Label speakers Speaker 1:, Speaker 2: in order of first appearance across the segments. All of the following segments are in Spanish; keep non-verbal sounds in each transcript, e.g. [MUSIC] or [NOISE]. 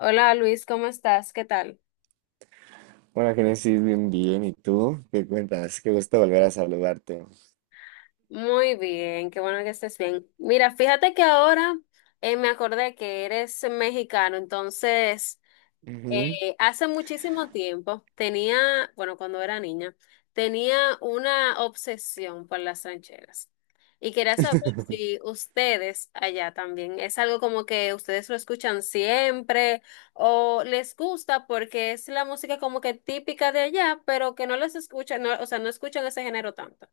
Speaker 1: Hola Luis, ¿cómo estás? ¿Qué tal?
Speaker 2: Hola, Génesis, bien, bien. ¿Y tú? ¿Qué cuentas? Qué gusto volver a saludarte.
Speaker 1: Muy bien, qué bueno que estés bien. Mira, fíjate que ahora me acordé que eres mexicano, entonces
Speaker 2: Ujú.
Speaker 1: Hace muchísimo tiempo tenía, bueno, cuando era niña, tenía una obsesión por las rancheras. Y quería saber
Speaker 2: [LAUGHS]
Speaker 1: si ustedes allá también es algo como que ustedes lo escuchan siempre o les gusta porque es la música como que típica de allá, pero que no les escuchan, o sea, no escuchan ese género tanto.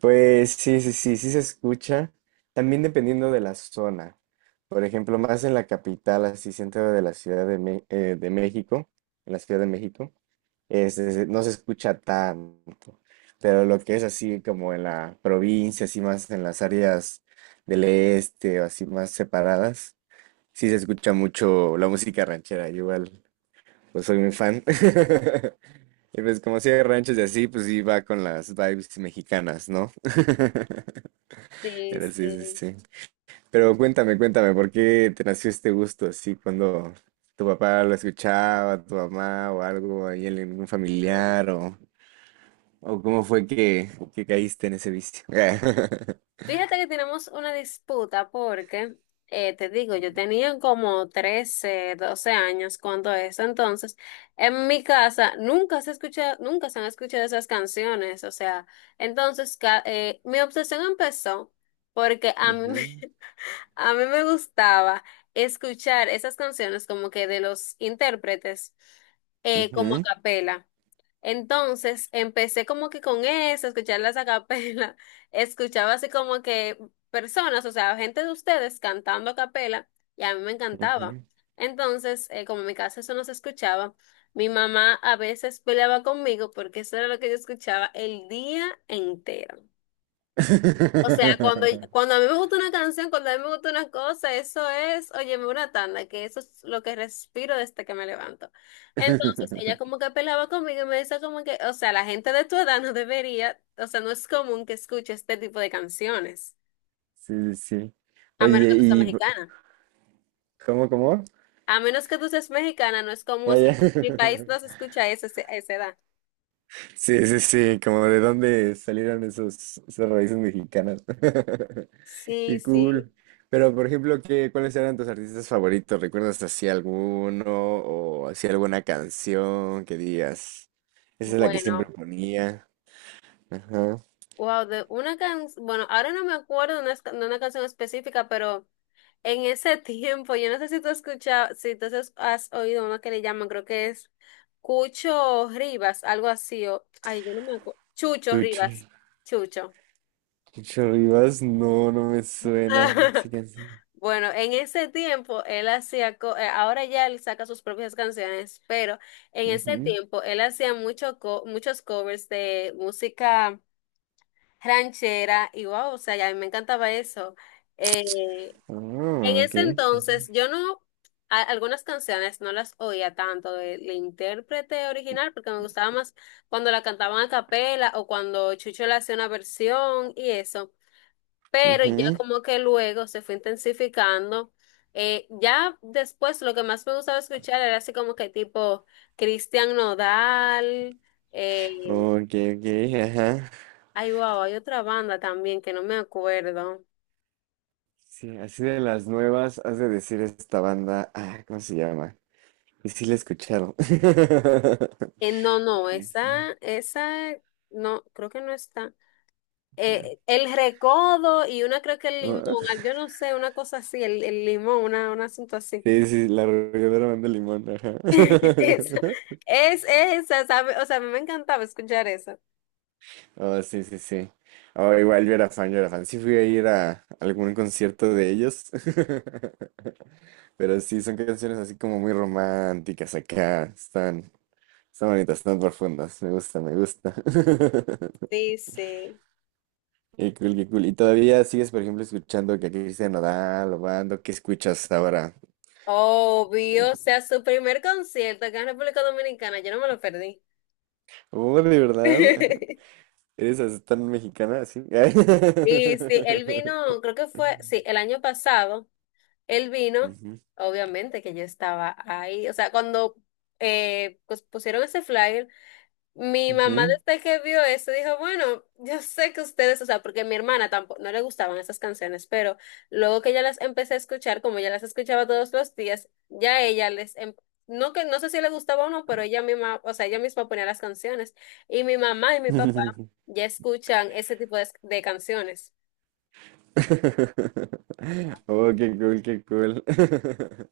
Speaker 2: Pues sí, sí, sí, sí se escucha. También dependiendo de la zona. Por ejemplo, más en la capital, así centro de la de México, en la Ciudad de México, no se escucha tanto. Pero lo que es así como en la provincia, así más en las áreas del este o así más separadas, sí se escucha mucho la música ranchera, igual. Pues soy muy fan. [LAUGHS] Y pues como hacía ranchos y así, pues iba con las vibes mexicanas, ¿no? [LAUGHS]
Speaker 1: Sí,
Speaker 2: Pero sí, sí,
Speaker 1: sí.
Speaker 2: sí. Pero cuéntame, cuéntame, ¿por qué te nació este gusto así cuando tu papá lo escuchaba, tu mamá o algo, ahí en algún
Speaker 1: Ah.
Speaker 2: familiar o, cómo fue que caíste en ese vicio? [LAUGHS]
Speaker 1: Fíjate que tenemos una disputa porque, te digo, yo tenía como 13 12 años cuando eso, entonces en mi casa nunca se escucha, nunca se han escuchado esas canciones, o sea, entonces mi obsesión empezó porque a mí,
Speaker 2: Ujú,
Speaker 1: [LAUGHS] a mí me gustaba escuchar esas canciones como que de los intérpretes como a capela. Entonces empecé como que con eso, escuchar las acapela, [LAUGHS] escuchaba así como que personas, o sea, gente de ustedes cantando a capela y a mí me
Speaker 2: ujú, ujú.
Speaker 1: encantaba. Entonces, como en mi casa eso no se escuchaba, mi mamá a veces peleaba conmigo porque eso era lo que yo escuchaba el día entero. O sea,
Speaker 2: [LAUGHS]
Speaker 1: cuando a mí me gusta una canción, cuando a mí me gusta una cosa, eso es, óyeme, una tanda, que eso es lo que respiro desde que me levanto. Entonces, ella como que pelaba conmigo y me decía como que, o sea, la gente de tu edad no debería, o sea, no es común que escuche este tipo de canciones,
Speaker 2: Sí, sí, sí.
Speaker 1: a menos
Speaker 2: Oye,
Speaker 1: que tú seas
Speaker 2: ¿y
Speaker 1: mexicana.
Speaker 2: cómo, cómo?
Speaker 1: A menos que tú seas mexicana, no es común, o
Speaker 2: Ah,
Speaker 1: sea,
Speaker 2: ya.
Speaker 1: en mi país no se
Speaker 2: [LAUGHS]
Speaker 1: escucha a esa edad.
Speaker 2: Sí, sí, sí, como de dónde salieron esos, esas raíces mexicanas. [LAUGHS]
Speaker 1: Sí,
Speaker 2: Qué
Speaker 1: sí.
Speaker 2: cool. Pero, por ejemplo, ¿qué, cuáles eran tus artistas favoritos? ¿Recuerdas así alguno o así alguna canción que digas? Esa es la que siempre
Speaker 1: Bueno,
Speaker 2: ponía. Ajá.
Speaker 1: wow, de una canción, bueno, ahora no me acuerdo de una canción específica, pero... En ese [LAUGHS] tiempo, yo no sé si tú has escuchado, si tú has oído uno que le llaman, creo que es Cucho Rivas, algo así, o, ay, yo no me acuerdo, Chucho
Speaker 2: Pucho.
Speaker 1: Rivas, Chucho.
Speaker 2: Pucho Rivas, no, no me suena. Sí,
Speaker 1: [LAUGHS]
Speaker 2: canción.
Speaker 1: Bueno, en ese tiempo él hacía, ahora ya él saca sus propias canciones, pero en ese
Speaker 2: Ujú.
Speaker 1: tiempo él hacía mucho muchos covers de música ranchera y wow, o sea, ya a mí me encantaba eso. Eh, En
Speaker 2: Ah, ok.
Speaker 1: ese
Speaker 2: Ujú.
Speaker 1: entonces, yo no, algunas canciones no las oía tanto del intérprete original porque me gustaba más cuando la cantaban a capela o cuando Chucho le hacía una versión y eso. Pero ya
Speaker 2: Ujú.
Speaker 1: como que luego se fue intensificando. Ya después lo que más me gustaba escuchar era así como que tipo Cristian Nodal. Eh,
Speaker 2: Ok, ok, ajá.
Speaker 1: ay, wow, hay otra banda también que no me acuerdo.
Speaker 2: Sí, así de las nuevas, has de decir esta banda, ah, ¿cómo se llama? Y sí la he escuchado. [LAUGHS]
Speaker 1: No, no,
Speaker 2: Sí, sí.
Speaker 1: esa, no, creo que no está. El recodo y una creo que el limón,
Speaker 2: Ah,
Speaker 1: ah,
Speaker 2: [LAUGHS]
Speaker 1: yo no sé, una cosa así, el limón, una, un asunto así.
Speaker 2: sí, sí, la arrolladora banda Limón, ajá.
Speaker 1: [LAUGHS] Esa,
Speaker 2: [LAUGHS]
Speaker 1: es esa, ¿sabe? O sea, a mí me encantaba escuchar eso.
Speaker 2: Oh, sí, sí, sí. Oh, igual yo era fan, yo era fan. Sí fui a ir a algún concierto de ellos. [LAUGHS] Pero sí, son canciones así como muy románticas acá. Están, están bonitas, están profundas. Me gusta, me gusta. [LAUGHS]
Speaker 1: Sí, sí.
Speaker 2: Qué cool, qué cool. ¿Y todavía sigues, por ejemplo, escuchando que a Cristian Nodal o Bando? ¿Qué escuchas ahora?
Speaker 1: Obvio, o sea, su primer concierto acá en República Dominicana, yo no me lo perdí.
Speaker 2: Oh, de verdad. Ajá.
Speaker 1: [LAUGHS]
Speaker 2: ¿Eres así tan mexicana así?
Speaker 1: Y sí, él
Speaker 2: [LAUGHS]
Speaker 1: vino, creo que fue, sí, el año pasado. Él vino,
Speaker 2: Ujú,
Speaker 1: obviamente que yo estaba ahí, o sea, cuando pues pusieron ese flyer, mi mamá
Speaker 2: ujú.
Speaker 1: desde que vio eso dijo, bueno, yo sé que ustedes, o sea, porque mi hermana tampoco, no le gustaban esas canciones, pero luego que ya las empecé a escuchar, como ya las escuchaba todos los días, ya ella les, no que no sé si le gustaba o no, pero ella misma, o sea, ella misma ponía las canciones y mi mamá y mi papá
Speaker 2: [LAUGHS]
Speaker 1: ya escuchan ese tipo de canciones.
Speaker 2: Oh, qué cool, qué cool. [LAUGHS]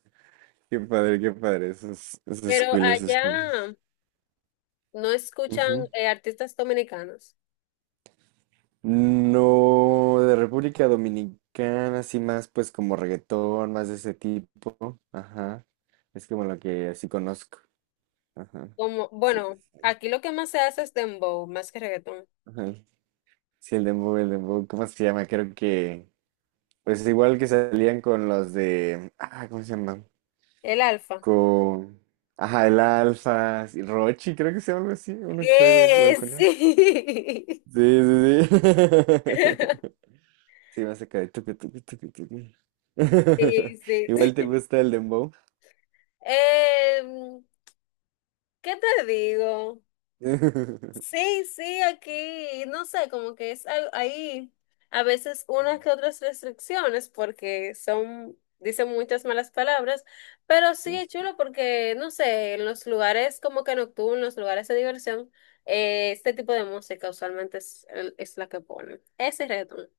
Speaker 2: Qué padre, qué padre. Eso es
Speaker 1: Pero
Speaker 2: cool, eso es cool.
Speaker 1: allá, no escuchan artistas dominicanos.
Speaker 2: No, de República Dominicana, así más pues como reggaetón, más de ese tipo. Ajá. Es como lo que así conozco. Ajá.
Speaker 1: Como,
Speaker 2: Sí, sí,
Speaker 1: bueno,
Speaker 2: sí.
Speaker 1: aquí lo que más se hace es dembow, más que reggaetón.
Speaker 2: Ajá. Sí, el dembow, ¿cómo se llama? Creo que, pues igual que salían con los de, ah, ¿cómo se llama?
Speaker 1: El Alfa.
Speaker 2: Con, ajá, el Alfa, sí, Rochi, creo que se llama algo así, uno que sabe igual
Speaker 1: ¿Qué?
Speaker 2: con él.
Speaker 1: Sí.
Speaker 2: Sí, sí, sí.
Speaker 1: [LAUGHS]
Speaker 2: [LAUGHS] Sí, más acá de tucu, tucu, tucu, tucu. [LAUGHS]
Speaker 1: Sí, sí,
Speaker 2: Igual te
Speaker 1: sí.
Speaker 2: gusta el dembow.
Speaker 1: [LAUGHS] Em, ¿qué te digo?
Speaker 2: [LAUGHS]
Speaker 1: Sí, sí, aquí, no sé, como que es ahí a veces unas que otras restricciones porque son, dicen muchas malas palabras, pero sí es
Speaker 2: Sí,
Speaker 1: chulo porque, no sé, en los lugares como que nocturnos, lugares de diversión, este tipo de música usualmente es, es la que ponen. Ese reggaetón.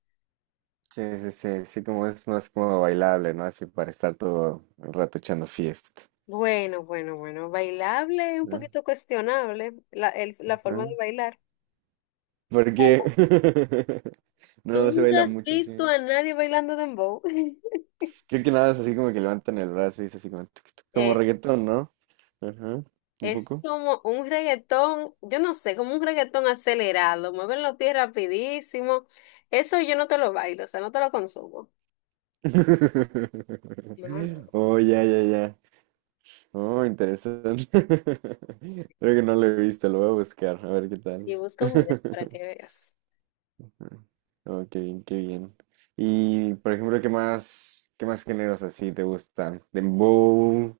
Speaker 2: sí, sí, sí, sí, como es más como bailable, ¿no? Así para estar todo el rato echando fiesta.
Speaker 1: Bueno, bueno, bueno, bailable, un
Speaker 2: ¿No?
Speaker 1: poquito cuestionable la, la forma
Speaker 2: Ajá.
Speaker 1: de bailar.
Speaker 2: Porque
Speaker 1: Pero
Speaker 2: [LAUGHS]
Speaker 1: ¿tú
Speaker 2: no se
Speaker 1: nunca
Speaker 2: baila
Speaker 1: has
Speaker 2: mucho,
Speaker 1: visto
Speaker 2: sí.
Speaker 1: a nadie bailando dembow? [LAUGHS]
Speaker 2: Creo que nada es así como que levantan el brazo y es así como, tuc, tuc, como
Speaker 1: eh,
Speaker 2: reggaetón, ¿no? Ajá, un
Speaker 1: Es
Speaker 2: poco.
Speaker 1: como un reggaetón, yo no sé, como un reggaetón acelerado, mueven los pies rapidísimo. Eso yo no te lo bailo, o sea, no te lo consumo. No, no.
Speaker 2: [LAUGHS] Oh, ya, ya, ya. Oh, interesante. [LAUGHS] Creo que no lo he visto, lo voy a buscar, a ver qué
Speaker 1: Sí,
Speaker 2: tal.
Speaker 1: busca un video para que
Speaker 2: [LAUGHS]
Speaker 1: veas.
Speaker 2: Oh, qué bien, qué bien. Y, por ejemplo, qué más géneros así te gustan? Dembow,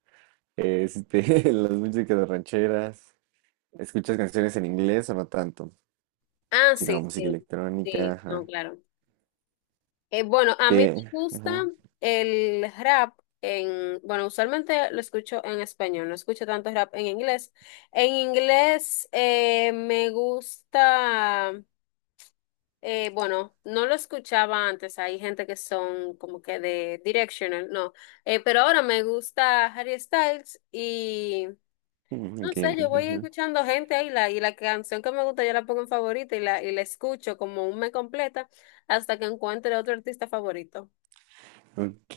Speaker 2: [LAUGHS] las músicas rancheras. ¿Escuchas canciones en inglés o no tanto?
Speaker 1: Ah,
Speaker 2: Así
Speaker 1: sí,
Speaker 2: como música
Speaker 1: sí,
Speaker 2: electrónica,
Speaker 1: sí, no,
Speaker 2: ajá.
Speaker 1: claro. Bueno, a mí me
Speaker 2: ¿Qué?
Speaker 1: gusta
Speaker 2: Ajá.
Speaker 1: el rap en, bueno, usualmente lo escucho en español, no escucho tanto rap en inglés. En inglés me gusta. Bueno, no lo escuchaba antes. Hay gente que son como que de Directional, no. Pero ahora me gusta Harry Styles y
Speaker 2: Mm, ok,
Speaker 1: no sé,
Speaker 2: ok,
Speaker 1: yo voy
Speaker 2: ujú.
Speaker 1: escuchando gente ahí la, y la canción que me gusta yo la pongo en favorita y la escucho como un me completa hasta que encuentre otro artista favorito.
Speaker 2: Ok,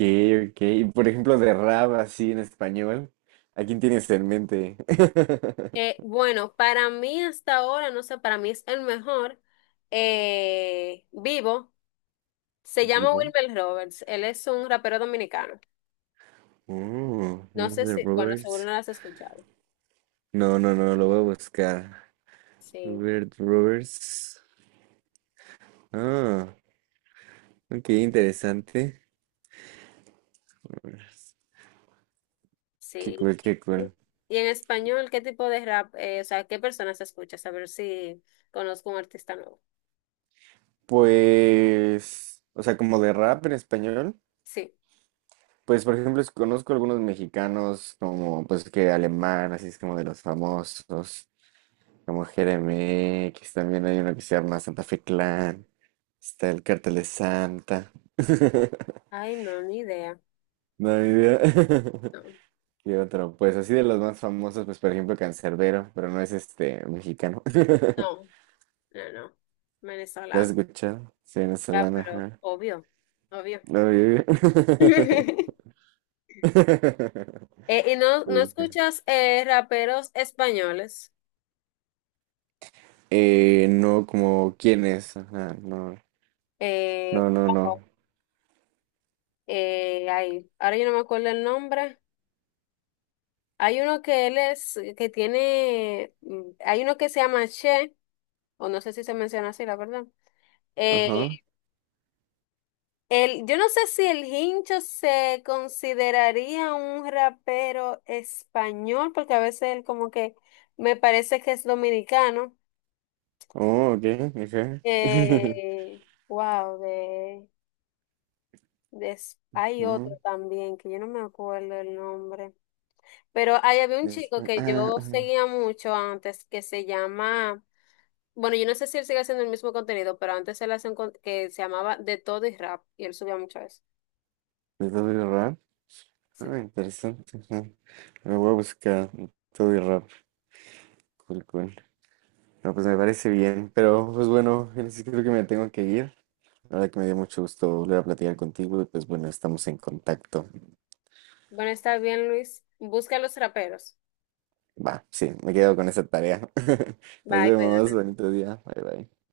Speaker 2: ok. Y, por ejemplo, de rap así en español, ¿a quién tienes en mente? [LAUGHS]
Speaker 1: Bueno, para mí hasta ahora, no sé, para mí es el mejor vivo. Se llama
Speaker 2: Vivo.
Speaker 1: Wilmer Roberts. Él es un rapero dominicano.
Speaker 2: Oh,
Speaker 1: No sé
Speaker 2: Wilbur
Speaker 1: si, bueno, seguro
Speaker 2: Roberts.
Speaker 1: no lo has escuchado.
Speaker 2: No, no, no, lo voy a buscar.
Speaker 1: Sí.
Speaker 2: Wilbur Roberts. Ah, ok, interesante. Roberts. Qué
Speaker 1: Sí.
Speaker 2: cool, qué cool.
Speaker 1: Y en español, ¿qué tipo de rap, o sea, qué personas escuchas? A ver si conozco un artista nuevo.
Speaker 2: Pues, o sea, como de rap en español,
Speaker 1: Sí.
Speaker 2: pues por ejemplo, conozco algunos mexicanos como, pues que alemán, así es como de los famosos, como Jeremy X. También hay uno que se llama Santa Fe Clan. Está el Cartel de Santa. [LAUGHS]
Speaker 1: Ay, no, ni idea.
Speaker 2: No hay idea. [LAUGHS]
Speaker 1: No,
Speaker 2: ¿Qué otro? Pues así de los más famosos, pues por ejemplo Cancerbero, pero no es este mexicano. [LAUGHS]
Speaker 1: no, no, no.
Speaker 2: ¿Lo has
Speaker 1: Venezolano.
Speaker 2: escuchado? Sí,
Speaker 1: Ya,
Speaker 2: venezolana,
Speaker 1: pero
Speaker 2: ajá.
Speaker 1: obvio, obvio.
Speaker 2: No, yo-
Speaker 1: [LAUGHS]
Speaker 2: [LAUGHS]
Speaker 1: ¿Y no, no
Speaker 2: Uy, qué-
Speaker 1: escuchas raperos españoles?
Speaker 2: No, como quién es, ajá, no,
Speaker 1: Eh,
Speaker 2: no, no,
Speaker 1: wow,
Speaker 2: no.
Speaker 1: ay, ahora yo no me acuerdo el nombre. Hay uno que él es, que tiene, hay uno que se llama Che, o no sé si se menciona así, la verdad. Eh,
Speaker 2: Ajá.
Speaker 1: el, yo no sé si el Hincho se consideraría un rapero español, porque a veces él como que me parece que es dominicano.
Speaker 2: Oh, ok, ajá. [LAUGHS]
Speaker 1: Wow, de, hay otro
Speaker 2: Mm,
Speaker 1: también que yo no me acuerdo el nombre. Pero ahí había un chico que
Speaker 2: Ah,
Speaker 1: yo
Speaker 2: ajá.
Speaker 1: seguía mucho antes que se llama, bueno, yo no sé si él sigue haciendo el mismo contenido, pero antes él hacía un que se llamaba De Todo y Rap y él subía mucho eso.
Speaker 2: ¿De Toby Rap? Ah, interesante, ajá. Lo voy a buscar, Toby Rap. Cool, cool. No, pues me parece bien, pero pues bueno, Génesis, creo que me tengo que ir. La verdad que me dio mucho gusto volver a platicar contigo y pues bueno, estamos en contacto.
Speaker 1: Bueno, está bien, Luis. Busca a los raperos.
Speaker 2: Va, sí, me quedo con esa tarea. [LAUGHS] Nos
Speaker 1: Bye,
Speaker 2: vemos,
Speaker 1: cuídate.
Speaker 2: bonito día. Bye bye.